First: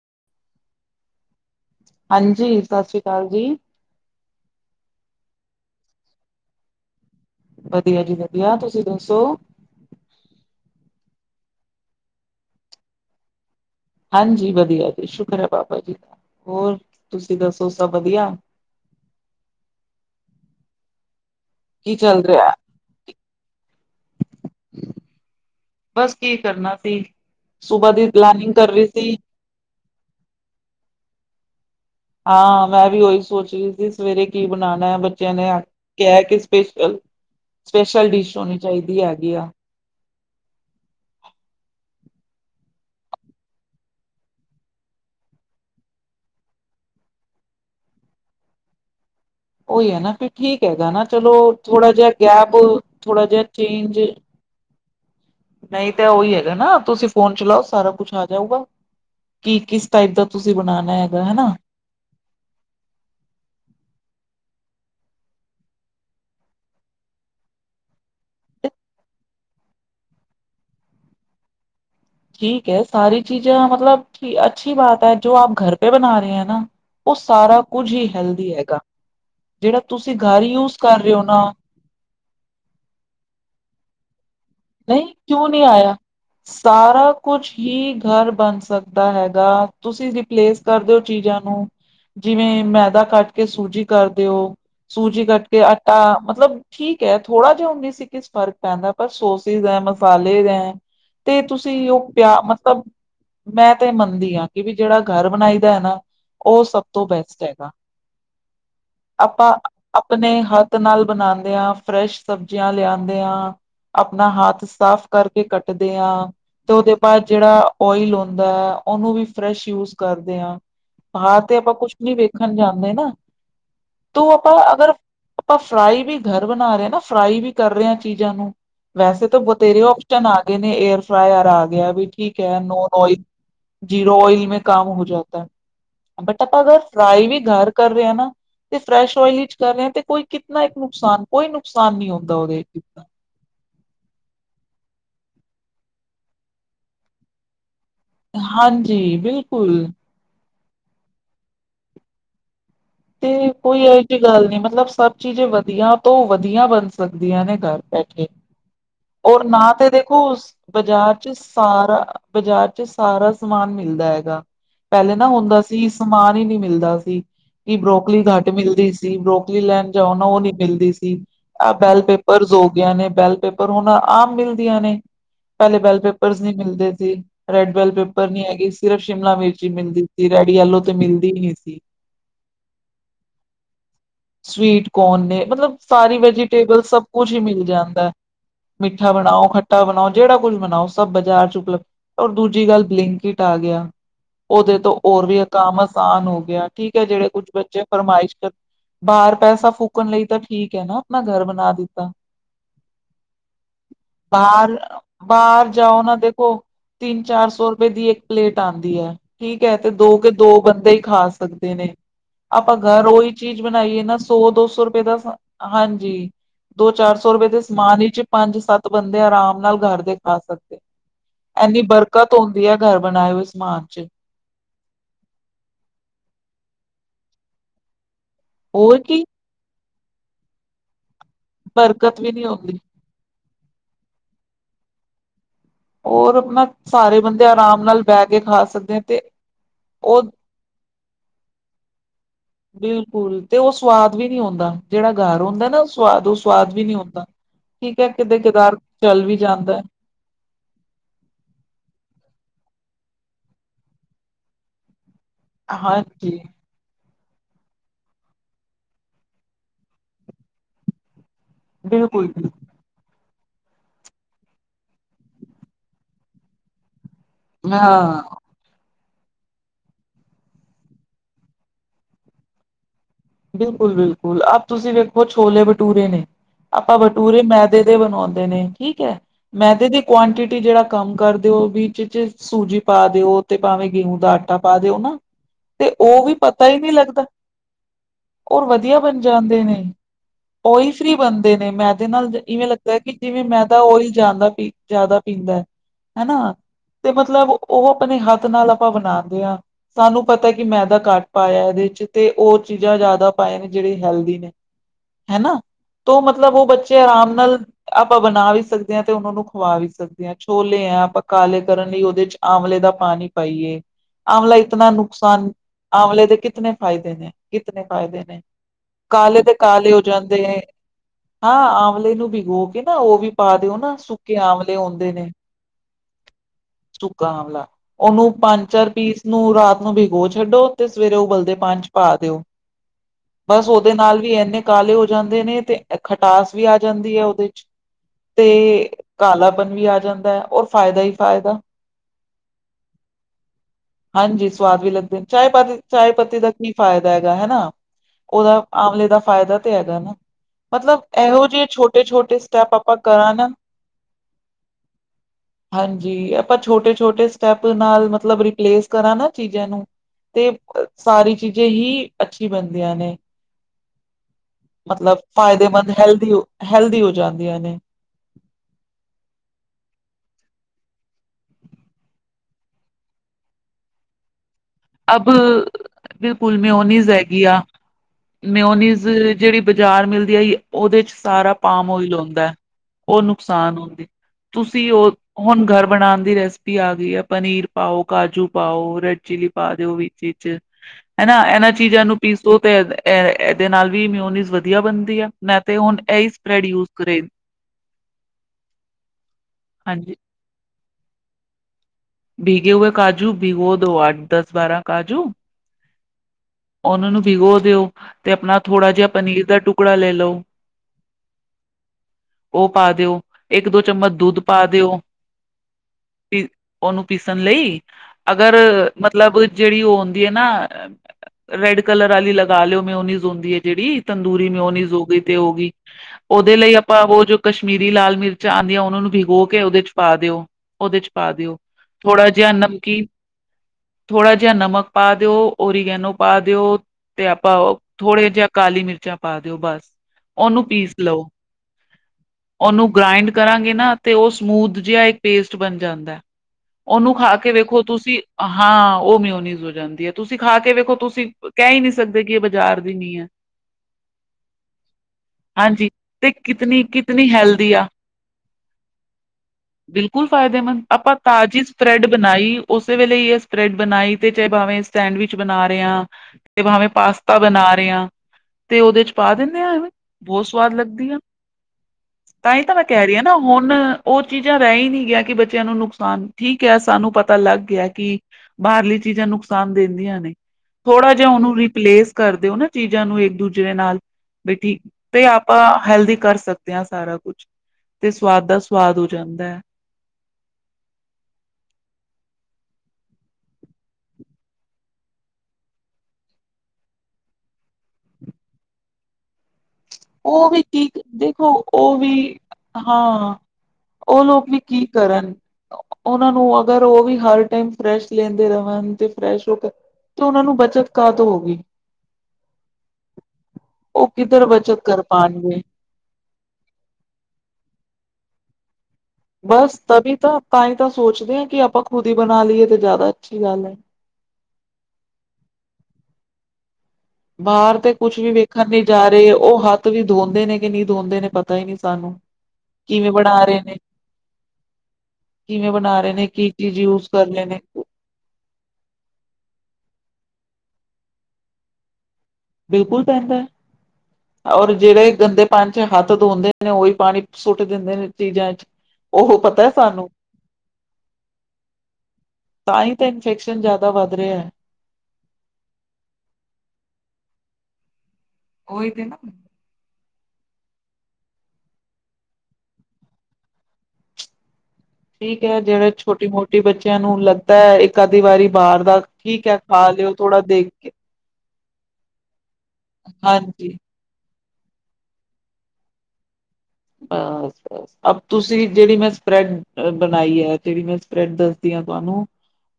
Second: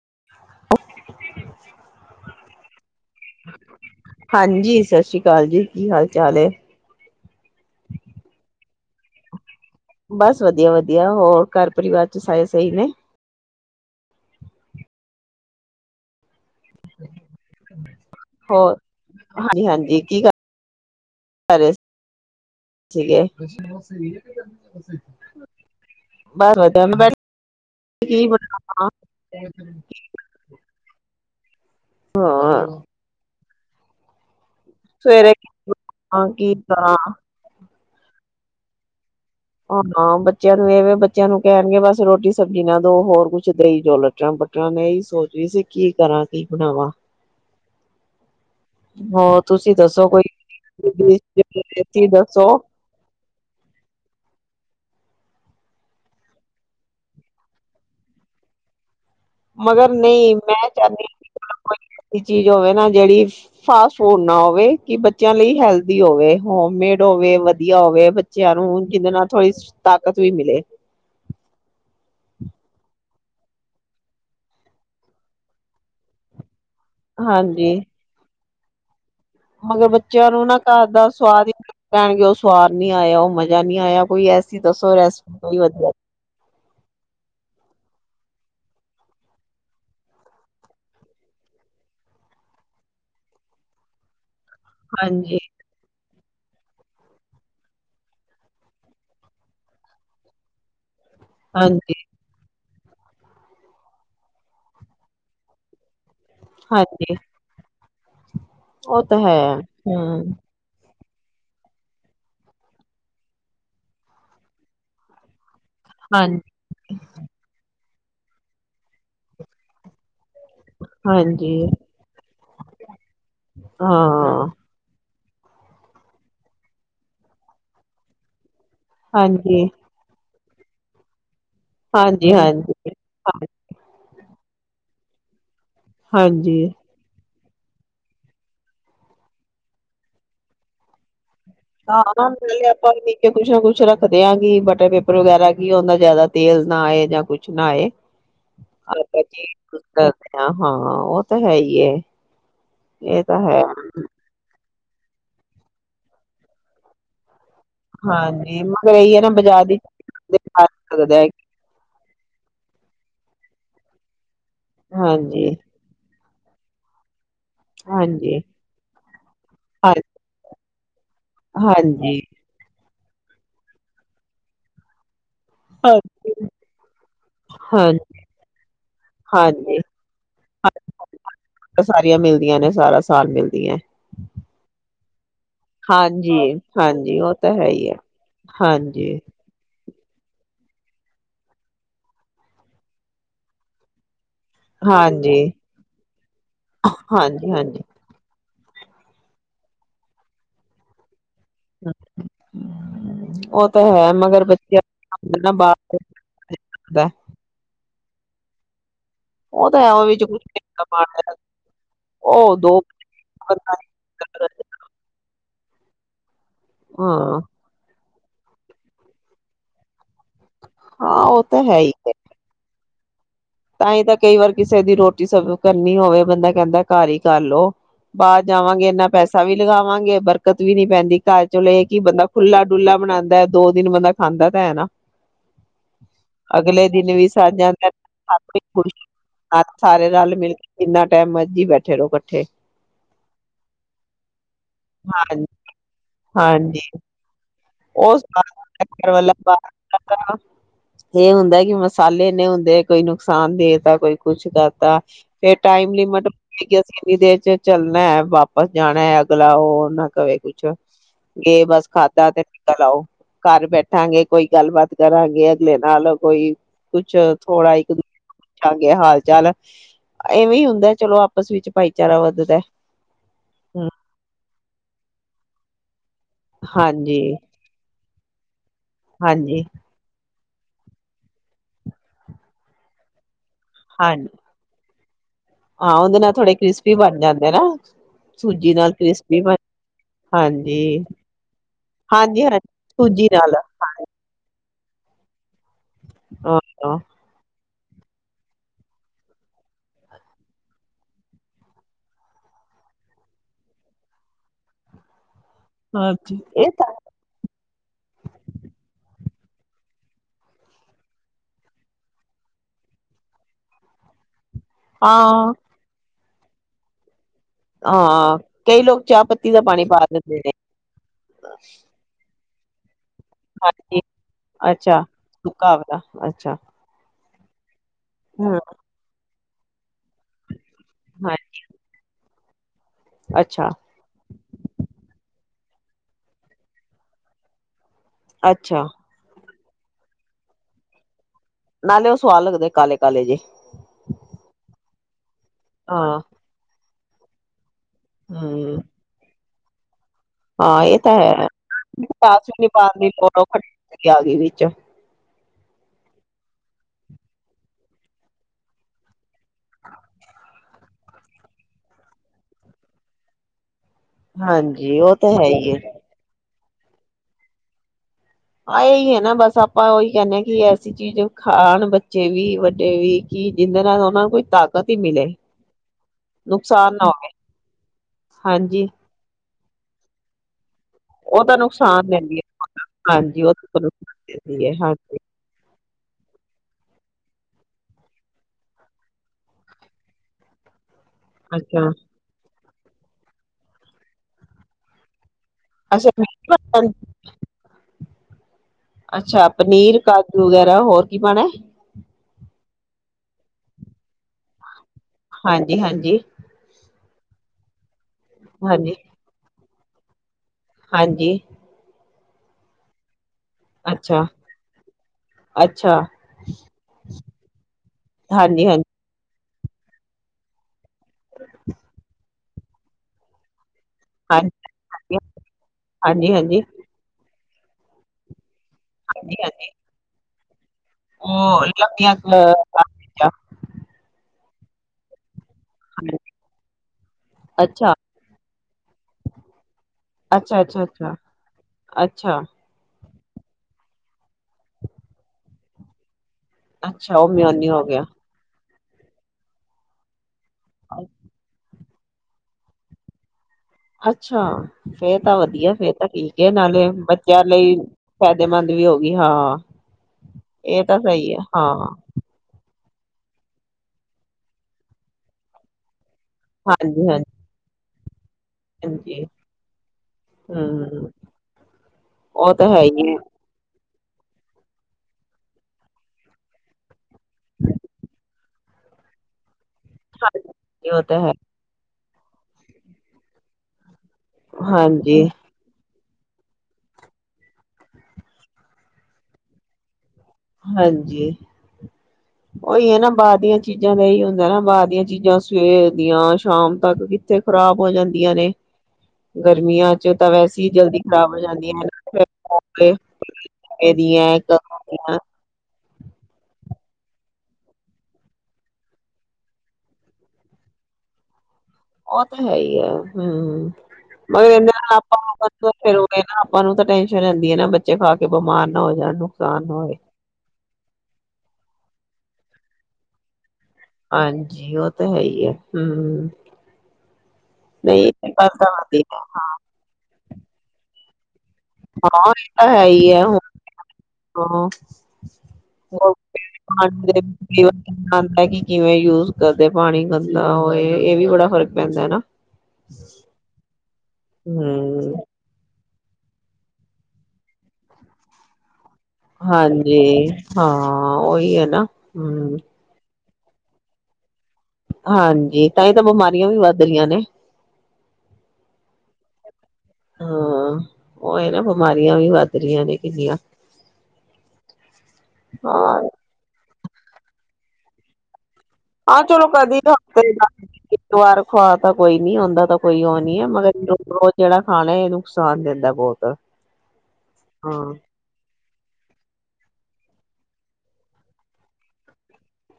ੳਕ ਹਾਂਜੀ ਸਤਿ ਸ੍ਰੀ ਅਕਾਲ ਜੀ ਹਾਂਜੀ, ਸਤਿ ਸ੍ਰੀ ਅਕਾਲ ਜੀ ਕੀ ਹਾਲ ਚਾਲ ਹੇ? ਵਧੀਆ ਜੀ ਵਧੀਆ ਤੁਸੀਂ ਦੱਸੋ? ਬਸ ਵਧੀਆ-ਵਧੀਆ ਹੋਰ ਘਰ ਪਰਿਵਾਰ ਚ ਸਾਰੇ ਸਹੀ ਨੇ। ਹਾਂਜੀ, ਵਧੀਆ ਜੀ ਸ਼ੁਕਰ ਹੈ ਬਾਬਾ ਜੀ ਦਾ। ਹੋਰ ਤੁਸੀਂ ਦੱਸੋ ਸਭ ਵਧੀਆ ਹੋਰ, ਹਾਂਜੀ-ਹਾਂਜੀ ਕੀ ਕਰ ਘਰੇ, ਕੀ ਚੱਲ ਰਿਹਾ ਠੀਕ ਹੈ, [unintelligible] ਬਸ ਕੀ ਮੈ ਕਰਨਾ ਸੀ ਸੁਬਾਹ ਦੀ ਬੈਠੀ ਪਲਾਨਿੰਗ ਕਰ ਰਹੀ ਸੀ ਹਾਂ, ਮੈਂ ਵੀ ਉਹੀ ਸੋਚ ਕੀ ਸਵੇਰੇ ਕੀ ਬਣਾਉਣਾ ਹੈ ਸਵੇਰੇ ਬੱਚਿਆਂ ਨੇ ਕਹਿ ਕੇ ਕੀ ਕਰਾਂ ਸਪੇਸ਼ਲ ਸਪੈਸ਼ਲ ਡਿਸ਼ ਹੋਣੀ ਚਾਹੀਦੀ ਹੈ। ਔ ਨ ਬ, ਬੱਚਿਆਂ ਨੂੰ ਇਹਵੇਂ ਬੱਚਿਆਂ ਨੂੰ ਕਹਿਣਗੇ ਬਸ ਰੋਟੀ ਸਬਜ਼ੀ ਨਾ ਦੋ, ਹੋਰ ਕੁਛ ਦੇਈ ਜੋ ਲੈਟਰਮ-ਫਟਰਮ ਇਹੀ ਸੋਚ ਰਹੀ ਸੀ ਕੀ ਕਰਾਂ ਕੀ ਕੀ ਬਣਾਵਾਂ? ਹੋਰ ਤੁਸੀਂ ਉਹੀ ਹੈ ਦੱਸੋ ਨਾ, ਕੋਈ ਫਿਰ ਠੀਕ ਹੈਗਾ ਨਾ ਚਲੋ, ਥੋੜਾ ਰੈਸਪੀ ਜਿਹਾ ਦੱਸੋ ਗੈਪ, ਥੋੜਾ ਜਿਹਾ ਚੇਂਜ ਨਹੀਂ ਤਾਂ ਉਹੀ ਹੈਗਾ ਨਾ, ਤੁਸੀਂ ਫੋਨ ਚਲਾਓ ਸਾਰਾ ਕੁਛ ਆ ਜਾਊਗਾ। ਕੀ ਕਿਸ ਮਗਰ ਟਾਈਪ ਦਾ ਨਹੀਂ ਤੁਸੀਂ ਮੈਂ ਬਣਾਉਣਾ ਚਾਹੁੰਦੀ ਹੈਗਾ ਹ ਹਨਾ ਕੋਈ ਐਸੀ ਚੀਜ਼ ਹੋਵੇ ਨਾ ਜਿਹੜੀ ਫਾਸਟ ਫੂਡ ਨਾ ਹੋਵੇ। ਹੋ ਕਿ ਬੱਚਿਆਂ ਲਈ ਹੈਲਦੀ ਹੋਵੇ, ਹੋਮਮੇਡ ਹੋਵੇ, ਵਧੀਆ ਹੋਵੇ, ਬੱਚਿਆਂ ਨੂੰ ਜਿਹਦੇ ਨਾਲ ਥੋੜ੍ਹੀ ਤਾਕਤ ਵੀ ਮਿਲੇ। ਠੀਕ ਏ ਸਾਰੀ ਚੀਜ਼ਾਂ ਮਤਲਬ ਅੱਛੀ ਬਾਤ ਹੈ, ਜੋ ਆਪ ਘਰ ਪੇ ਬਣਾ ਰਹੇ ਹੈ ਨਾ। ਉਹ ਸਾਰਾ ਹਾਂਜੀ ਕੁਝ ਹੀ ਹੈਲਦੀ ਹੈ। ਮਗਰ ਬੱਚਿਆਂ ਨੂੰ ਨਾ ਘਰ ਕਰ ਦਾ ਰਹੇ ਹੋ ਨਾ ਸਵਾਦ ਹੀ ਕਹਣਗੇ ਉਹ ਸਵਾਦ ਨੀ ਆਇਆ, ਉਹ ਮਜ਼ਾ ਨੀ ਆਇਆ। ਕੋਈ ਏਸ ਨਹੀਂ ਕਿਉਂ ਨਹੀਂ ਆਇਆ ਸਾਰਾ ਕੁਛ ਹੀ ਘਰ ਬਣ ਸਕਦਾ ਹੈਗਾ ਤੁਸੀਂ ਰਿਪਲੇਸ ਕਰ ਦਿਓ ਚੀਜ਼ਾਂ ਨੂੰ, ਜਿਵੇਂ ਮੈਦਾ ਕੱਟ ਕੇ ਸੂਜੀ ਕਰ ਦਿਓ। ਸੂਜੀ ਹਾਂਜੀ ਕੱਟ ਕੇ, ਆਟਾ ਮਤਲਬ ਠੀਕ ਹੈ, ਥੋੜਾ ਜੀਹਾ ੳਨਇਸ-ਇਕੀਸ ਫ਼ਰਕ ਪੈਂਦਾ ਪਰ ਸੋਚ ਚੀਜ਼ ਹੈ, ਮਸਾਲੇਜ਼ ਹੈ। ਤੇ ਤੁਸੀਂ ਹਾਂਜੀ ਉਹ ਪਿਆ ਮਤਲਬ ਮੈਂ ਤੇ ਇਹ ਮੰਨਦੀ ਹਾਂ ਕਿ ਵੀ ਜਿਹੜਾ ਘਰ ਬਣਾਈ ਦਾ ਹੈ ਨਾ ਉਹ ਸਭ ਤੋਂ ਹਾਂਜੀ ਬੈਸਟ ਹੈਗਾ ਉਹ ਤਾਂ ਹੈ ਆਪਾਂ ਆਪਣੇ ਹਮ ਹੱਥ ਨਾਲ ਬਣਾਉਂਦੇ ਆ, ਫਰੈਸ਼ ਸਬਜ਼ੀਆਂ ਲਿਆਂਦੇ ਆ ਆਪਣਾ ਹੱਥ ਸਾਫ਼ ਕਰਕੇ ਕ ਕੱਟਦੇ ਹਾਂ ਹਾਂਜੀ ਤੇ ਉਹਦੇ ਬਾਅਦ ਜਿਹੜਾ, ਓਈ ਲਾਉਦਾ ਐ, ਉਹਨੂੰ ਵੀ ਫਰੈਸ਼ ਯੂਜ ਕਰਦਾ। ਬਾਹਰ ਹਾਂਜੀ ਤੇ ਆਪਾਂ ਕੁਛ ਨੀ ਵੇਖਣ ਜਾਂਦੇ ਨਾ ਤੂੰ ਹਾਂ ਆਪਾਂ ਅਗਰ, ਆਪਾਂ ਫਰਾਈ ਵੀ ਘਰ ਬਣਾ ਰਹੇ ਹਾਂ ਨਾ, ਫਰਾਈ ਵੀ ਕਰ ਰਹੇ ਹਾਂ ਚੀਜ਼ਾਂ ਨੂੰ। ਵੈਸੇ ਤਾਂ ਹਾਂਜੀ ਬਤੇੇਰੇ ਓਪਸ਼ਨ ਆ। ਨੇ ਏਅਰ ਫਰਾਈ ਆ ਗਿਆ ਵੀ ਹਾਂਜੀ ਠੀਕ ਹੈ, ਨੋ ਹਾਂਜੀ ਨੋਇਲ ਜੀ। ਰੋਇਲ ਮੈਂ ਕੰਮ ਹੋ ਜਾਤਾ ਹੈ। ਬਟ ਆਪਾ ਹਾਂਜੀ ਅਗਰ ਫਰਾਈ ਵੀ, ਗਰ ਕਰ ਰਿਹਾ ਨਾ, ਤੇ ਫਰੈਸ਼ ਓਇਲ ਵਿਚ ਕਰ ਰਿਹਾ ਤੇ ਕੋਈ ਕਿਤਨਾ ਕੁ ਨੁਕਸਾਨ ਕੋਈ ਨੁਕਸਾਨ ਹਾਂ, ਨਹੀਂ ਹੁੰਦਾ ਉਹਦੇ ਆਪਾਂ ਵੀ ਨਕੇ ਕੁਛ ਨਾ ਕੁਛ ਕੁਛ ਰੱਖਦੇ, ਆ ਕਿ ਬਟਰ ਪੇਪਰ ਵਗੈਰਾ ਕੀ ਉਹਦਾ ਜ਼ਿਆਦਾ ਤੇਲ ਨਾ ਆਏ ਜਾਂ ਕੁਛ ਨਾ ਆਏ। ਹਾਂਜੀ ਆਪਾਂ ਜੀ ਕੁਛ ਬਿਲਕੁਲ, ਕਰਦੇ ਹਾਂ ਉਹ ਤਾਂ ਹੈ ਹੀ ਹੈ। ਇਹ ਤਾਂ ਤੇ ਕੋਈ ਇਹੋ ਜਿਹੀ ਗੱਲ ਨੀ ਮਤਲਬ ਸਭ ਚੀਜ਼ ਵਧੀਆ ਤੋਂ ਵਧੀਆ ਬਣ ਸਕਦੀਆਂ ਨੇ। ਘ ਬੈਠੇ ਹਾਂਜੀ ਮਗਰ ਇਹੀ ਹੈ ਔਰ ਬਾਜ਼ਾਰ ਨਾ ਦੀ ਤੇ ਦੇਖੋ, ਉਸ ਬਾਜ਼ਾਰ ਸਕਦਾ ਹੈ ਚ ਸਾਰਾ ਬਾਜ਼ਾਰ ਚ ਸਾਰਾ ਸਮਾਨ ਮਿਲਦਾ ਹੈਗਾ। ਪਹਿਲੇ ਨਾ ਹਾਂਜੀ ਹੁੰਦਾ ਸੀ, ਸਮਾਨ ਨਹੀ ਨਹੀਂ ਮਿਲਦਾ ਸੀ। ਕਿ ਬਰੋਕਲੀ ਹਾਂਜੀ ਘੱਟ ਮਿਲਦੀ ਸੀ, ਬਰੋਕਲੀ ਲੈਣ ਹਾਂ ਜਾਓ ਨਾ ਉਹ ਨੀ ਮਿਲਦੀ ਸੀ। ਆ ਵਾਲ ਹਾਂਜੀ ਪੇਪਰ ਜੋਰ ਗਏ ਨੇ ਬੈਲ ਪੇਪਰ ਹੁਣ ਆਮ ਮਿਲਦੀਆਂ ਨੇ। ਪਹਿਲੇ ਬੈਲ ਹਾਂ ਪੇਪਰਸ ਨਹੀਂ ਮਿਲਦੇ ਸੀ, ਰੈੱਡ ਬੈਲ ਪੇਪਰ ਨਹੀਂ ਹੈਗੇ, ਸਿਰਫ ਸ਼ਿਮਲਾ ਮਿਰਚੀ ਹਾਂਜੀ ਮਿਲਦੀ ਸੀ, ਰੈੱਡ, ਜੈਲੋ ਤੇ ਮਿਲਦੀ ਨਹੀਂ ਸੀ। ਸਾਰੀਆਂ ਮਿਲਦੀਆਂ ਨੇ ਸਾਰਾ ਸਾਲ ਮਿਲਦੀਆਂ। ਕੌਣ ਨੇ ਮਤਲਬ ਸਾਰੀ ਹਾਂਜੀ ਵੈਜੀਟੇਬਲ ਸਭ ਹਾਂਜੀ ਕੁਛ ਉਹ ਹੀ ਤਾਂ ਮਿਲ ਹੈ ਹੈ ਜਾਂਦਾ, ਹਾਂਜੀ ਮਿੱਠਾ ਬਣਾਓ ਖ ਆਟਾ ਬਣਾਓ, ਜਿਹੜਾ ਕੁਝ ਬਣਾਓ ਸਭ ਬਾਜ਼ਾਰ ਚ ਉਪਲਬਧ, ਔਰ ਦੂਜੀ ਗੱਲ ਬਲਿੰਕਟ ਆ ਗਿਆ। ਉਹਦੇ ਤੋਂ ਹੋਰ ਹਾਂਜੀ ਵੀ ਕੰਮ ਆਸਾਨ ਹੋ ਗਿਆ, ਠੀਕ ਹੈ ਜਿਹੜੇ ਕੁਛ ਹਾਂਜੀ ਹਾਂਜੀ ਬੱਚੇ ਫਰਮਾਇਸ਼ ਕਰਦੇ ਬਾਹਰ ਪੈਸਾ ਫੂਕਣ ਲਈ ਤਾਂ ਠੀਕ ਹੈ, ਨਾ ਘਰ ਬਣਾ ਦਿੱਤਾ, ਉਹ ਤਾਂ ਹੈ ਮਗਰ ਬੱਚਿਆਂ ਨਾ ਬਾਹਰ-ਬਾਹਰ ਬਾਹਰ ਜਾਓ ਨਾ ਦੇਖੋ, ਦਾ ਤਿੰਨ ਚਾਰ ਸੌ ਇਹਦੀ ਇੱਕ ਪਲੇਟ ਆਂਦੀ ਏ। ਠੀਕ ਉਹ ਹੈ, ਤਾਂ ਤੇ ਦੋ ਵਿੱਚ ਕੇ ਕੁਛ ਦੋ ਬੰਦੇ ਹੀ ਖਾ ਸਕਦੇ ਨੇ। ਉਹ ਆਪਾਂ ਦੋ ਘਰ ਉਹੀ ਹਾਂ ਚੀਜ਼ ਬਣਾਈਏ ਨਾ, ਸੌ ਦੋ ਸੌ ਰੁਪਏ ਦਾ ਹਾਂਜੀ। ਦੋ ਚਾਰ ਸੌ ਰੁਪਏ ਦੇ ਸਮਾਨ ਵਿੱਚ ਪੰਜ ਸੱਤ ਬੰਦੇ ਆਰਾਮ ਨਾਲ ਘਰ ਦੇ ਖਾ ਸਕਦੇ। ਹਾਂ ਉਹ ਤਾਂ ਹੈ ਇੰਨੀ ਹੀ ਹੈ ਬਰਕਤ ਹੁੰਦੀ ਹੈ। ਘਰ ਬਣਾਏ ਹੋਏ। ਸਮਾਨ ਤਾਂ ਹੀ ਚ ਤਾਂ ਕਈ ਵਾਰ ਕਿਸੇ ਦੀ ਰੋਟੀ ਸਭ ਕਰਨੀ ਹੋਵੇ, ਬੰਦਾ ਕਹਿੰਦਾ ਘਰ ਹੀ ਕਰ ਲਓ। ਬਾਹਰ ਜਾਵਾਂਗੇ, ਹੋਰ ਇੰਨਾ ਕੀ ਪੈਸਾ ਵੀ ਲਗਾਵਾਂ। ਬਰਕਤ ਵੀ ਨੀ ਪੈਂਦੀ। ਘਰ ਚਲੋ ਇਹ ਕਿ ਬਰਕਤ ਬੰਦਾ ਵੀ ਨਹੀਂ ਖੁੱਲਾ ਹੁੰਦੀ ਡੁੱਲਾ ਬਣਾਉਂਦਾ ਦੋ ਦਿਨ ਬੰਦਾ ਖਾਂਦਾ ਤਾਂ ਹੈ ਨਾ। ਹੋਰ ਨਾ ਸਾਰੇ ਬੰਦੇ ਆਰਾਮ ਨਾਲ ਬਹਿ ਕੇ ਆਪਣੀ ਖਾ ਕੁੜੀ ਸਕਦੇ ਆ ਤੇ ਆਪ ਸਾਰੇ ਉਹ ਰਲ ਮਿਲਕੇ ਜਿੰਨਾ ਟਾਈਮ ਮਰਜ਼ੀ ਬੈਠੇ ਰਹੋ ਇਕੱਠੇ ਬਿਲਕੁਲ ਤੇ ਉਹ ਸਵਾਦ ਵੀ ਨਹੀਂ ਹੁੰਦਾ ਜਿਹੜਾ ਘਰ ਹਾਂਜੀ ਹੁੰਦਾ ਨਾ ਸਵਾਦ ਉਹ ਸਵਾਦ ਹਾਂਜੀ ਵੀ ਨਹੀਂ ਹੁੰਦਾ। ਠੀਕ ਹੈ ਉਸ ਕਿਤੇ ਬ ਕਿਦਾਰ ਚੱਕਰ ਚੱਲ ਵਾਲਾ ਵੀ ਜਾਂਦਾ ਹੈ। ਬਰ ਤਾਂ ਇਹ ਹੁੰਦਾ ਕਿ ਮਸਾਲੇ ਇਨੇ ਹੁੰਦੇ ਕਈ। ਨੁਕਸਾਨ ਦੇ ਤਾਂ ਕੋਈ ਕੁਛ ਕਰਤਾ। ਇਹ ਟਾਈਮ ਲਿਮਟ ਹਾਂਜੀ ਇਹਦੇ ਚ ਚੱਲਣਾ ਹੈ ਵਾਪਿਸ ਜਾਣਾ ਐ ਅਗਲਾ ਉਹ ਨਾ ਕਵੇ ਕੁਛ ਗੇ ਬਸ ਖਾਧਾ ਬਿਲਕੁਲ ਤੇ ਘਰ ਬੈਠਾਂਗੇ ਕੋਈ ਗੱਲਬਾਤ ਕਰਾਂਗੇ ਅਗਲੇ ਨਾਲ ਕੋਈ। ਕੁਛ ਥੋੜਾ ਇੱਕ ਦੂਜੇ ਹਾਂ [inaudible] ਪੁੱਛਾ ਗੇ ਹਾਲ ਚੱਲ ਇਵੇਂ ਹੀ ਹੁੰਦਾ ਚਲੋ ਆਪਸ ਵਿੱਚ ਭਾਈਚਾਰਾ ਵੱਧਦਾ। ਬਿਲਕੁਲ ਬਿਲਕੁਲ ਆ ਤੁਸੀਂ ਵੇਖੋ ਛੋਲੇ ਬਟੂਰੇ ਨੇ। ਆਪਾਂ ਹਾਂਜੀ ਬਟੂਰੇ ਮੈਦੇ ਦੇ ਬਣਾਵਾਂਦੇ ਨੇ ਠੀਕ ਹੈ ਹਾਂਜੀ ਮੈਦੇ ਦੀ ਕੁਆਂਆਂਟਿਟੀ ਜਿਹੜਾ ਕੰਮ ਕਰ ਦਿਓ ਵਿੱਚ ਚ ਸੂਜੀ ਪਾ ਦਿਓ। ਤੇ ਭਾਵੇਂ ਗੇਹੂ ਹਾਂਜੀ ਦਾ ਆਟਾ ਪਾ ਦਿਓ ਨਾ। ਤੇ ਹਾਂ ਉਹਦੇ ਉਹ ਨਾਲ ਥੋੜੇ ਕ੍ਰਿਸਪੀ ਬਣ ਜਾਂਦੇ ਨਾ ਉਹ ਸੂਜੀ ਨਾਲ ਵਧੀਆ ਬਣ ਕ੍ਰਿਸਪੀ ਜਾਂਦੇ ਨੇ ਹਾਂਜੀ ਔਹੀ ਫ੍ਰੀ ਬਣਦੇ ਨੇ ਮੈਦੇ ਨਾਲ ਹਾਂਜੀ ਇਵੇਂ ਹਾਂਜੀ ਲੱਗਦਾ ਕਿ ਸੂਜੀ ਜਿਵੇਂ ਨਾਲ ਮੈਦਾ ਓਇਲ ਜਾਂਦਾ ਪਿਕ ਜ਼ਿਆਦਾ ਪੀਂਦਾ ਹੈਨਾ ਹਾਂ ਤੇ ਮਤਲਬ ਉਹ ਆਪਣੇ ਹੱਥ ਨਾਲ ਆਪਾਂ ਬਣਾਉਂਦੇ ਹਾਂ ਸਾਨੂੰ ਪਤਾ ਕਿ ਮੈਦਾ ਕੱਟ ਪਾਇਆ ਇਹਦੇ ਚ ਤੇ ਉਹ ਚੀਜ਼ਾਂ ਜ਼ਿਆਦਾ ਪਾਏ ਨੇ ਜਿਹੜੇ ਹੈਲਦੀ ਨੇ ਹੈਨਾ ਤੋ ਮਤਲਬ ਉਹ ਇਹ ਤਾਂ ਬੱਚੇ ਆਰਾਮ ਨਾਲ, ਆਪਾਂ ਬਣਾ ਵੀ ਸਕਦੇ ਹਾਂ ਤੇ ਉਹਨਾਂ ਨੂੰ ਖਵਾ ਵੀ ਸਕਦੇ ਹਾਂ ਛੋਲੇ ਆ ਆਪਾਂ ਕਾਲੇ ਕਰਨ ਲਈ ਉਹਦੇ ਚ ਆਂਵਲੇ ਦਾ ਪਾਣੀ ਪਾਈਏ ਆਂਵਲਾ ਕਿਤਨਾ ਨੁਕਸਾਨ ਹਾਂ ਆਵਲੇ ਦੇ ਕਿਤਨੇ ਫ਼ਾਇਦੇ ਨੇ ਕਿਤਨੇ ਫਾਇਦੇ ਹਾਂ ਨੇ ਕਈ ਲੋਕ ਚਾਹ ਕਾਲੇ ਪੱਤੀ ਤੇ ਦਾ ਪਾਣੀ ਕਾਲੇ ਪਾ ਹੋ ਦਿੰਦੇ ਜਾਂਦੇ ਨੇ ਹੈ ਹਾਂ ਆਵਲੇ ਨੂੰ ਵੀ ਔ ਕੇ ਉਹ ਵੀ ਪਾ ਦਿਓ ਨਾ ਹਾਂਜੀ ਸੁੱਕੇ ਆਵਲੇ ਅੱਛਾ ਆਉਂਦੇ ਨੇ ਸੁੱਕਾ ਵਾਲਾ ਅੱਛਾ ਆਮਲਾ ਉਹਨੂੰ ਹੂੰ ਪੰਜ ਚਾਰ ਪੀਸ ਨੂ ਰਾਤ ਨੂੰ ਭਿਗੋ ਛੱਡੋ ਤੇ ਸਵੇਰੇ ਹਾਂ ਉਬਲਦੇ ਪਾਣੀ ਚ ਪਾ ਦੋ ਤੇ ਔ ਬਸ ਅੱਛਾ ਉਹਦੇ ਨਾਲ ਵੀ ਇੰਨੇ ਕਾਲੇ ਹੋ ਜਾਂਦੇ ਨੇ ਤੇ ਖਟਾਸ ਵੀ ਆ ਜਾਂਦੀ ਹੈ ਉਹਦੇ ਚ ਤੇ ਅੱਛਾ ਤੇ ਕਾਲਾ ਵੀ ਆ ਜਾਂਦਾ ਹੈ ਔਰ ਫਾਇਦਾ ਵੀ ਨਾਲੇ ਉਹ ਸੁਆਦ ਲੱਗਦੇ ਕਾਲੇ ਕਾਲੇ ਜੇ। ਹਾਂਜੀ ਸਵਾਦ ਵੀ ਲੱਗਦੇ ਨੇ ਚਾਏ ਪਾਤੀ ਚਾਏ ਹਾਂ ਪੱਤੀ ਦਾ ਫ਼ਾਇਦਾ ਹੈਗਾ। ਹੈਨਾ। ਉਹਦਾ ਹੂੰ ਆਂਵਲੇ ਦਾ ਫਾਇਦਾ ਤੇ ਹੈਗਾ ਨਾ। ਹਾਂ ਇਹ ਮਤਲਬ ਤਾਂ ਇਹੋ ਹੈ ਜਿਹੇ ਛੋਟੇ ਛੋਟੇ ਮਿਠਾਸ ਵੀ ਨੀ ਸਟੈਪ ਆਪਾਂ ਪਾਉਣ ਦੀ ਲੋੜ ਕਰਾਂ ਉਹ ਨਾ ਖੱਟੀ ਆ ਗਈ ਵਿੱਚ [inaudible] ਹਾਂਜੀ ਆਪਾਂ ਛੋਟੇ ਛੋਟੇ ਛੋਟੇ ਸਟੈਪ ਨਾਲ ਮਤਲਬ ਰਿਪਲੇਸ ਕਰਾਂ ਨਾ ਚੀਜ਼ਾਂ ਨੂੰ, ਤੇ ਸਾਰੀ ਚ ਚੀਜ਼ਾਂ ਹੀ ਅੱਛੀ ਬਣਦੀਆਂ ਨੇ। ਹਾਂਜੀ ਉਹ ਮਤਲਬ ਤਾਂ ਹੈ ਹੀ ਫਾਇਦੇਮੰਦ, ਹੈ ਹੈਲਦੀ ਹੋ ਹੈਲਦੀ ਹੋ ਜਾਂਦੀਆਂ ਨੇ। ਆ ਇਹੀ ਹੈ ਨਾ ਬਸ ਆਪਾਂ ਉਹੀ ਕਹਿੰਦੇ ਹਾਂ ਕਿ ਐਸੀ ਚੀਜ਼ ਖਾਣ ਬੱਚੇ ਵੀ, ਵੱਡੇ ਵੀ ਕਿ ਜਿੰਹਦੇ ਨਾਲ ਉਹਨਾਂ ਨੂੰ ਕੋਈ ਤਾਕਤ ਹੀ ਅਬ ਮਿਲੇ ਬਿਲਕੁਲ ਨੁਕਸਾਨ ਨਾ ਮਿਓਨੀਜ਼ ਹੋਵੇ ਹੈਗੀ ਆ, ਹਾਂਜੀ ਮਿਓਨੀਜ਼ ਜਿਹੜੀ ਬਾਜ਼ਾਰ ਮਿਲਦੀ ਉਹੀ ਉਹਦੇ 'ਚ ਉਹ ਸਾਰਾ ਤਾਂ ਪਾਮ ਨੁਕਸਾਨ ਓਇਲ ਦਿੰਦੀ ਹੁੰਂਦਾ ਹੈ। ਉਹ ਨੁਕਸਾਨ ਦਿੰਦਾ ਸੀਗੇ ਤੁਸੀਂ ਉਹ ਹਾਂਜੀ ਹੁਣ ਘਰ ਬਣਾਉਣ ਦੀ ਰੈਸਪੀ ਟੀ ਆ ਗਈ ਹੈ ਪਨੀਰ ਪਾਓ, ਕਾਜੂ ਪਾਓ, ਰੇਡ ਚਿੱਲੀ ਪਾ ਦਿਓ ਵਿੱਚ 'ਚ ਹੈਨਾ ਇਹਨਾਂ ਅੱਛਾ ਚੀਜ਼ਾਂ ਨੂੰ ਪੀਸੋ ਤੇ ਇਹ- ਇਹ ਇਹਦੇ ਨਾਲ ਵੀ ਮਿਊਨੀਜ਼ ਵਧੀਆ ਬਣਦੀ ਐ। ਨਾ ਤਾਂ ਹੁਣ ਅੱਛਾ ਇਹ ਸਪਰੈਡ ਯੂਜ ਕਰੇ। ਅੱਛਾ ਪਨੀਰ, ਹਾਂਜੀ ਕਾਜੂ ਵਗੈਰਾ ਹੋਰ ਕੀ ਪਾਉਣਾ? ਭੀਗੇ ਹੋਏ ਕਾਜੂ ਭੀਗੋ ਦੋ ਆਠ, ਦਸ, ਬਾਰਾਂ। ਕਾਜੂ ਹਾਂਜੀ ਹਾਂਜੀ ਉਹਨਾਂ ਨੂੰ ਭਿਗੋ ਦਿਓ। ਤੇ ਆਪਣਾ ਥੋੜਾ ਹਾਂਜੀ ਜਿਹਾ ਪਨੀਰ ਦਾ ਟੁਕ ਟੁਕੜਾ ਲੈ ਲਓ। ਹਾਂਜੀ। ਉਹ ਪਾ ਦਿਓ। ਇੱਕ ਦੋ ਚਮਚ ਅੱਛਾ ਦੁੱਧ ਪਾ ਦਿਓ, ਅੱਛਾ ਫਿਰ ਉਹਨੂੰ ਪੀਸਣ ਲਈ ਅਗਰ ਹਾਂਜੀ ਹਾਂਜੀ ਮਤਲਬ ਜਿਹੜੀ ਉਹ ਹੁੰਦੀ ਹੈ ਨਾ ਰੈਡ ਕਲਰ ਆਲੀ ਲਗਾ ਲਿਓ ਮਿਓਨੀਜ਼ ਹੁੰਦੀ ਹੈ। ਜਿਹੜੀ ਤੰਦੂਰੀ ਹਾਂਜੀ ਮਿਓਨੀਜ਼ ਹੋ ਗਈ ਤੇ ਹੋ ਗਈ ਹਾਂਜੀ ਉਹਦੇ ਹਾਂਜੀ ਲਈ ਆਪਾਂ ਉਹ ਜੋ ਕਸ਼ਮੀਰੀ ਲਾਲ ਮਿਰਚ ਜਾਂ ਤੇ ਉਹਨਾਂ ਨੂੰ ਹਾਂਜੀ ਭਿਗੋ ਕੇ ਹਾਂਜੀ ਉਹਦੇ 'ਚ ਪਾ ਦਿਓ। ਉਹਦੇ 'ਚ ਪਾ ਦਿਓ। ਉਹ ਲੰਬੀਆਂ ਥੋੜ੍ਹਾ ਜਿਹਾ ਨਮਕੀਨ ਥੋੜ, ਅ ਥੋੜ੍ਹਾ ਜਿਹਾ ਨਮਕ ਪਾ ਦਿਓ। ਓਰੀਗੈਨੋ ਪਾ ਦਿਓ ਤੇ ਆਪਾਂ ਉਹ ਅੱਛਾ ਥੋੜੇ ਜਿਹੀਆਂ ਕਾਲੀ ਮਿਰਚਾਂ ਪਾ ਦਿਓ ਬਸ ਅੱਛਾ ਉਹਨੂੰ ਅੱਛਾ ਪੀਸ ਅੱਛਾ ਲਓ ਅੱਛਾ ਉਹਨੂੰ ਗ੍ਰਾਇੰਡ ਕਰਾਂਗੇ ਨਾ ਤੇ ਉਹ ਸਮੂਥ ਜਿਹਾ ਇੱਕ ਪੇਸਟ ਬਣ ਜਾਂਦਾ। ਉਹਨੂੰ ਅੱਛਾ ਉਹ ਖਾ ਕੇ ਮਿਓਨੀ ਵੇਖੋ ਹੋ ਗਿਆ ਤੁਸੀਂ ਹਾਂ ਉਹ ਮਿਉਨੀਜ਼ ਹੋ ਜਾਂਦੀ ਹੈ ਤੁਸੀਂ ਤੁਸੀਂ ਖਾ ਕੇ ਵੇਖੋ ਤੁਸੀਂ ਕਹਿ ਹੀ ਨਹੀਂ ਸ ਸਕਦੇ ਕਿ ਇਹ ਬਾਜ਼ਾਰ ਦੀ ਨੀ ਏ। ਅੱਛਾ ਫਿਰ ਤਾਂ ਵਧੀਆ ਹਾਂਜੀ ਫੇਰ ਤਾਂ ਤੇ ਠੀਕ ਹੈ ਕਿਤਨੀ ਨਾਲੇ ਕਿਤਨੀ ਬੱਚਿਆਂ ਹੈਲਦੀ ਲਈ ਆ ਫਾਇਦੇਮੰਦ ਵੀ ਹੋ ਗਈ ਹਾਂ ਬਿਲਕੁਲ ਫਾਇਦੇਮੰਦ ਇਹ ਤਾਂ ਆਪਾਂ ਸਹੀ ਹੈ ਤਾਜ਼ੀ ਹਾਂ ਸਪਰੈਡ ਬਣਾਈ। ਉਸੇ ਵੇਲੇ ਇਹ ਸਪ੍ਰੈਡ ਬਣਾਈ ਤੇ ਚਾਹੇ ਭਾਵੇਂ ਸੈਂਡ ਵਿੱਚ ਬਣਾ ਰਹੇ ਆ। ਤੇ ਭਾਵੇਂ ਹਾਂਜੀ ਹਾਂਜੀ ਪਾਸਤਾ ਬਣਾ ਰਹੇ ਆ। ਤੇ ਉਹਦੇ ਚ ਹਾਂਜੀ ਪਾ ਦਿੰਦੇ ਆਵੇਂ ਬਹੁਤ ਸਵਾਦ ਹਮ ਲੱਗਦੀ ਆ ਉਹ ਤਾਂ ਹੀ ਤਾਂ ਹੈ ਮੈਂ ਕਹਿ ਰਹੀ ਹੈ ਹਾਂ ਨਾ ਹੁਣ ਉਹ ਚੀਜ਼ਾਂ ਰਹਿ ਹੀ ਨਹੀਂ ਗਿਆ ਕਿ ਬੱਚਿਆਂ ਨੂੰ ਨੁਕਸ ਠੀਕ ਐ ਸਾਨੂੰ ਪਤਾ ਲੱਗ ਗਿਆ ਕਿ ਬਾਹਰਲੀ ਚੀਜ਼ਾਂ ਨੁਕ ਸਾਨ ਦਿੰਦੀਆਂ ਨੇ ਹਾਂਜੀ ਉਹ ਥੋੜਾ ਤਾਂ ਜਿਹਾ ਹੈ ਉਹਨੂੰ ਰਿਪਲੇਸ ਕਰਦੇ ਹੋ ਨਾ ਚੀਜ਼ਾਂ ਨੂੰ ਇੱਕ ਦੂਜੇ ਦੇ ਨਾਲ ਬੇਠੀ ਹਾਂਜੀ ਤੇ ਆਪਾਂ ਹੈਲਦੀ ਕਰ ਸਕਦੇ ਹਾਂ ਸਾਰਾ ਕੁਛ ਤੇ ਸੁਵਾਦ ਦਾ ਸਵਾਦ ਹੋ ਜਾਂਦਾ ਐ। ਹਾਂਜੀ, ਉਹੀ ਹੈ ਨਾ ਬਾਹਰ ਦੀਆਂ ਚੀਜ਼ਾਂ ਦਾ ਇਹੀ ਹੁੰਦਾ ਨਾ ਬਾਹਰ ਦੀਆਂ ਚੀਜ਼ਾਂ ਸਵੇਰ ਦੀਆਂ ਸ਼ਾਮ ਤੱਕ ਕਿੱਥੇ ਖ਼ਰਾਬ ਹੋ ਜਾਂਦੀਆਂ ਨੇ ਗਰਮੀਆਂ ਚ ਤਾਂ ਉਹ ਵੈਸੇ ਵੀ ਹੀ ਕੀ ਜਲਦੀ ਖ਼ਰਾਬ ਹੋ ਦੇਖੋ ਜਾਂਦੀਆਂ ਹਨ। ਉਹ ਵੀ ਹਾਂ ਉਹ ਦੀਆਂ ਲੋਕ ਵੀ ਕਦੋਂ ਕੀ ਦੀਆਂ ਕਰਨ। ਉਹਨਾਂ ਨੂੰ ਅਗਰ ਉਹ ਵੀ ਹਰ ਟਾਈਮ ਫਰੈਸ਼ ਲੈਂਦੇ ਰਵਣ ਤੇ ਫਰੈਸ਼ ਹੋ ਕੇ ਤੇ ਉਹਨਾਂ ਨੂੰ ਬੱਚਤ ਕਾਹਤੋਂ ਹੋਊਗੀ। ਉਹ ਤਾਂ ਹੈ ਹੀ ਆ ਹੂੰ ਉਹ ਕਿੱਧਰ ਮਗਰ ਐਨਾ ਬੱਚਤ ਕਰ ਆਪਾਂ ਆਪਾਂ ਪਾਣਗੇ। ਨੂੰ ਫਿਰੋ ਗਏ ਨਾ ਆਪਾਂ ਨੂੰ ਤਾਂ ਟੈਨਸ਼ਨ ਰਹਿੰਦੀ ਹੈ ਨਾ ਬੱਚੇ ਖਾ ਕੇ ਕਿ ਬਮਾਰ ਬਸ ਤਭੀ ਤਾਂ ਤਾਂ ਹੀ। ਤਾਂ ਸੋਚਦੇ ਹਾਂ ਕਿ ਆਪਾਂ ਖੁਦ ਹੀ ਬਣਾ ਲਈਏ ਤੇ ਜਿਆਦਾ ਅੱਛੀ ਗੱਲ ਐ। ਹਾਂਜੀ, ਉਹ ਤਾਂ ਹੈ ਹੀ ਆ ਹੂੰ। ਬਾਹਰ ਤੇ ਕੁਛ ਵੀ ਵੇਖਣ ਨੀ ਜਾ ਰਹੇ ਉਹ ਹੱਥ ਵੀ। ਧੋਂਦੇ ਨੇ ਕਿ ਨਹੀਂ ਧੋਂਦੇ ਨੇ। ਪਤਾ ਹੀ ਨਹੀਂ ਸਾਨੂੰ। ਹਾਂ ਇਹ ਤਾਂ ਹੈ ਹੀ ਕਿਵੇਂ ਹੈ ਹੁਣ ਬਣਾ ਰਹੇ ਨੇ ਕਿਵੇਂ ਬਣਾ ਹਾਂ ਰਹੇ ਨੇ ਕੀ ਚੀਜ਼ ਯੂਜ ਪਾਣੀ ਕਰ ਰਹੇ ਨੇ ਦੇਂਦਾ ਕਿ ਕਿਵੇਂ ਯੂਜ ਕਰਦੇ ਪਾਣੀ ਦਾ। ਲ ਇਹ ਇਹ ਵੀ ਬੜਾ ਫ਼ਰਕ ਪੈਂਦਾ ਐ ਨਾ। ਬਿਲਕੁਲ ਪੈਂਦਾ ਔਰ ਜਿਹੜੇ ਹਮ ਗੰਦੇ ਪਾਣੀ ਚ। ਹੱਥ ਧੋਦੇ ਨੇ ਉਹੀ ਪਾਣੀ ਸੁੱਟ ਦਿੰਦੇ ਨੇ ਚੀਜ਼ਾਂ ਚ ਉਹ ਪਤਾ ਹਾਂਜੀ ਸਾਨੂੰ ਹਾਂ ਉਹੀ ਹੈ ਨਾ ਹੂੰ। [unintelligible] ਜਿਆਦਾ ਵੱਧ ਰਿਹਾ। ਹਾਂਜੀ ਤਾਂ ਹੀ ਤਾਂ ਬਿਮਾਰੀਆਂ ਵੀ ਵੱਧ ਰੀਆ ਨੇ। ਉਹੀ ਤੇ ਨਾ। ਹਾਂ, ਓਹੀ ਨਾ ਬਿਮਾਰੀਆਂ ਵੀ ਵੱਧ ਰਹੀਆਂ ਨੇ ਕਿੰਨੀਆਂ। ਠੀਕ ਐ ਜਿਹੜੇ ਹਾਂ ਛੋਟੀ ਮੋਟੇ ਬੱਚੇ। ਬੱਚਿਆਂ ਨੂੰ ਲੱਗਦਾ ਇੱਕ ਅੱਧੀ ਵਾਰੀ। ਬਾਹਰ ਦਾ ਹਾਂ, ਚਲੋ ਠੀਕ ਹੈ ਕਦੇ ਖਾ ਲਿਓ ਥੋੜਾ ਦੇਖ ਕੇ [unintelligible] ਵਾਰ ਖਵਾ ਤਾਂ ਕੋਈ ਨੀ ਓਦਾ ਤਾਂ ਕੋਈ ਉਹ ਨੀ ਹੈ ਮਗਰ ਹਾਂਜੀ ਰੋਜ਼ ਜਿਹੜਾ ਖਾਣਾ ਇਹ ਨੁਕਸਾਨ ਦਿੰਦਾ ਬਹੁਤ ਬਸ-ਬਸ ਅ ਤੁਸੀਂ ਜਿਹੜੀ ਮੈਂ ਸਪ੍ਰੈਡ ਬਣਾਈ ਹੈ, ਜਿਹੜੀ ਮੈਂ ਸਪ੍ਰੈਡ ਦੱਸਦੀ ਹਾਂ ਤੁਹਾਨੂੰ,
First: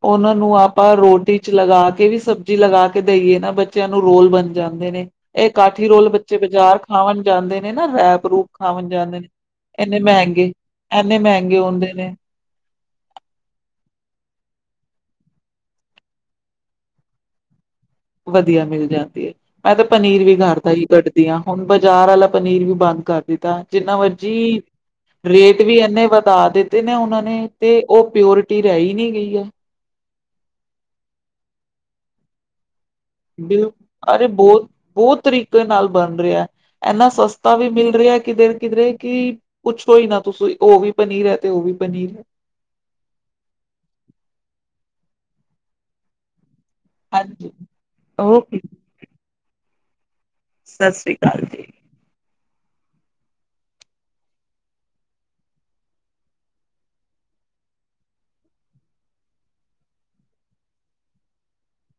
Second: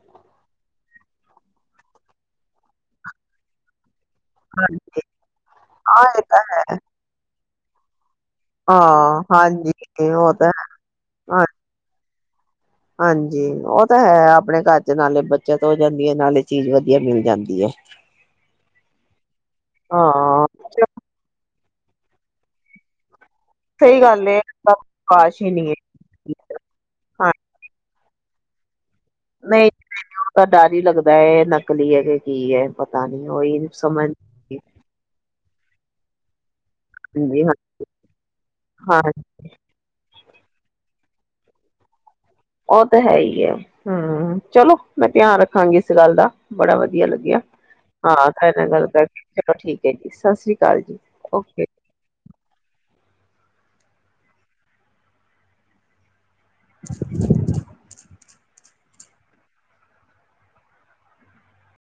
ਉਹਨਾਂ ਨੂੰ ਆਪਾਂ ਰੋਟੀ ਚ ਲਗਾ ਕੇ ਵੀ ਸਬਜ਼ੀ ਲਗਾ ਕੇ ਦੇਈਏ ਨਾ ਬੱਚਿਆਂ ਨੂੰ ਨੂੰ ਰੋਲ ਬਣ ਜਾਂਦੇ ਨੇ, ਇਹ ਕਾਠੀ ਹਾਂ ਰੋਲ ਇਹ ਬੱਚੇ ਬਾਜ਼ਾਰ ਖਾਵਣ ਜਾਂਦੇ ਨੇ ਨੇ ਨਾ ਰੈਪ-ਰੂਪ ਖਾਵਣ ਜਾਂਦੇ ਹਾਂ, ਨੇ ਹਾਂਜੀ ਇੰਨੇ ਉਹ ਤਾਂ ਮਹਿੰਗੇ ਹੈ। ਐੰਨੇ ਹਾਂ ਮਹਿੰਗੇ ਹੁੰਦੇ ਨੇ ਹਾਂਜੀ ਉਹ ਤਾਂ ਹੈ, ਆਪਣੇ ਘਰ ਚ ਨਾਲੇ ਬੱਚਤ ਹੋ ਜਾਂਦੀ ਹੈ, ਨਾਲੇ ਚੀਜ਼ ਵਧੀਆ ਮਿਲ ਜਾਂਦੀ ਹੈ। ਵਧੀਆ ਮਿਲ ਜਾਂਦੀ ਹੈ, ਮੈਂ ਤਾਂ ਪਨੀਰ ਵੀ ਹਾਂ, ਘਰ ਦਾ ਕੱਢਦੀ ਹਾਂ। ਹੁਣ ਬਾਜ਼ਾਰ ਵਾਲਾ ਪਨੀਰ ਵੀ ਬੰਦ ਕਰ ਤਾਂ ਜਿੰਨਾ ਸਹੀ ਗੱਲ ਏ ਮਰਜ਼ੀ ਕਾਸ਼ ਹੀ ਰੇਟ ਨਹੀਂ ਹੈ। ਵੀ ਇਨੇ ਵਧਾ ਦਿੱਤੇ ਨੇ ਉਹਨਾਂ ਨੇ ਤੇ ਉਹ ਪਿਓਰਿਟੀ ਰਹੀ ਨਹੀਂ-ਨਹੀਂ ਔ ਤਾਂ ਡਰ ਹੀ ਲੱਗਦਾ ਏ, ਨਕਲੀ ਹੈ ਏਹੇ ਕੀ ਹੈ। ਪਤਾ ਨੀ ਉਹੀ ਬਿਲੁ ਸਮਝ ਅਰੇ ਨੀ ਆਉਂਦੀ। ਬਹੁਤ-ਬਹੁਤ ਤਰੀ ਕੇ ਨਾਲ ਬਣ ਰਿਹਾ ਏ। ਇੰਨਾ ਹਾਂਜੀ ਹਾਂ, ਸਸਤਾ ਵੀ ਮਿਲ ਰਿਹਾ ਏ ਕਿਧਰੇ-ਕਿਧਰੇ ਹਾਂ ਕਿ ਪੁੱਛੋ ਹੀ ਨਾ। ਦੱਸੋ ਉਹ ਵੀ ਪਨੀਰ ਹੈ, ਤੇ ਉਹ ਵੀ ਪਨੀਰ ਹੈ। ਉਹ ਤਾਂ ਹੈ ਹੀ ਐ ਹੂੰ, ਚਲੋ ਮੈਂ ਧਿਆਨ ਰੱਖਾਂਗੀ, ਇਸ ਗੱਲ ਦਾ। ਬੜਾ ਵਧੀਆ ਲੱਗਿਆ, ਹਾਂਜੀ ਹਾਂ ਓਕੇ ਤਾਡੇ ਨਾਲ ਗੱਲ ਕਰਕੇ ਚਲੋ ਠੀਕ [unintelligible] ਸਤਿ ਸ਼੍ਰੀ ਅਕਾਲ ਸਤਿ ਜੀ, ਸ੍ਰੀ ਅਕਾਲ ਜੀ। ਓਕੇ। [inaudible]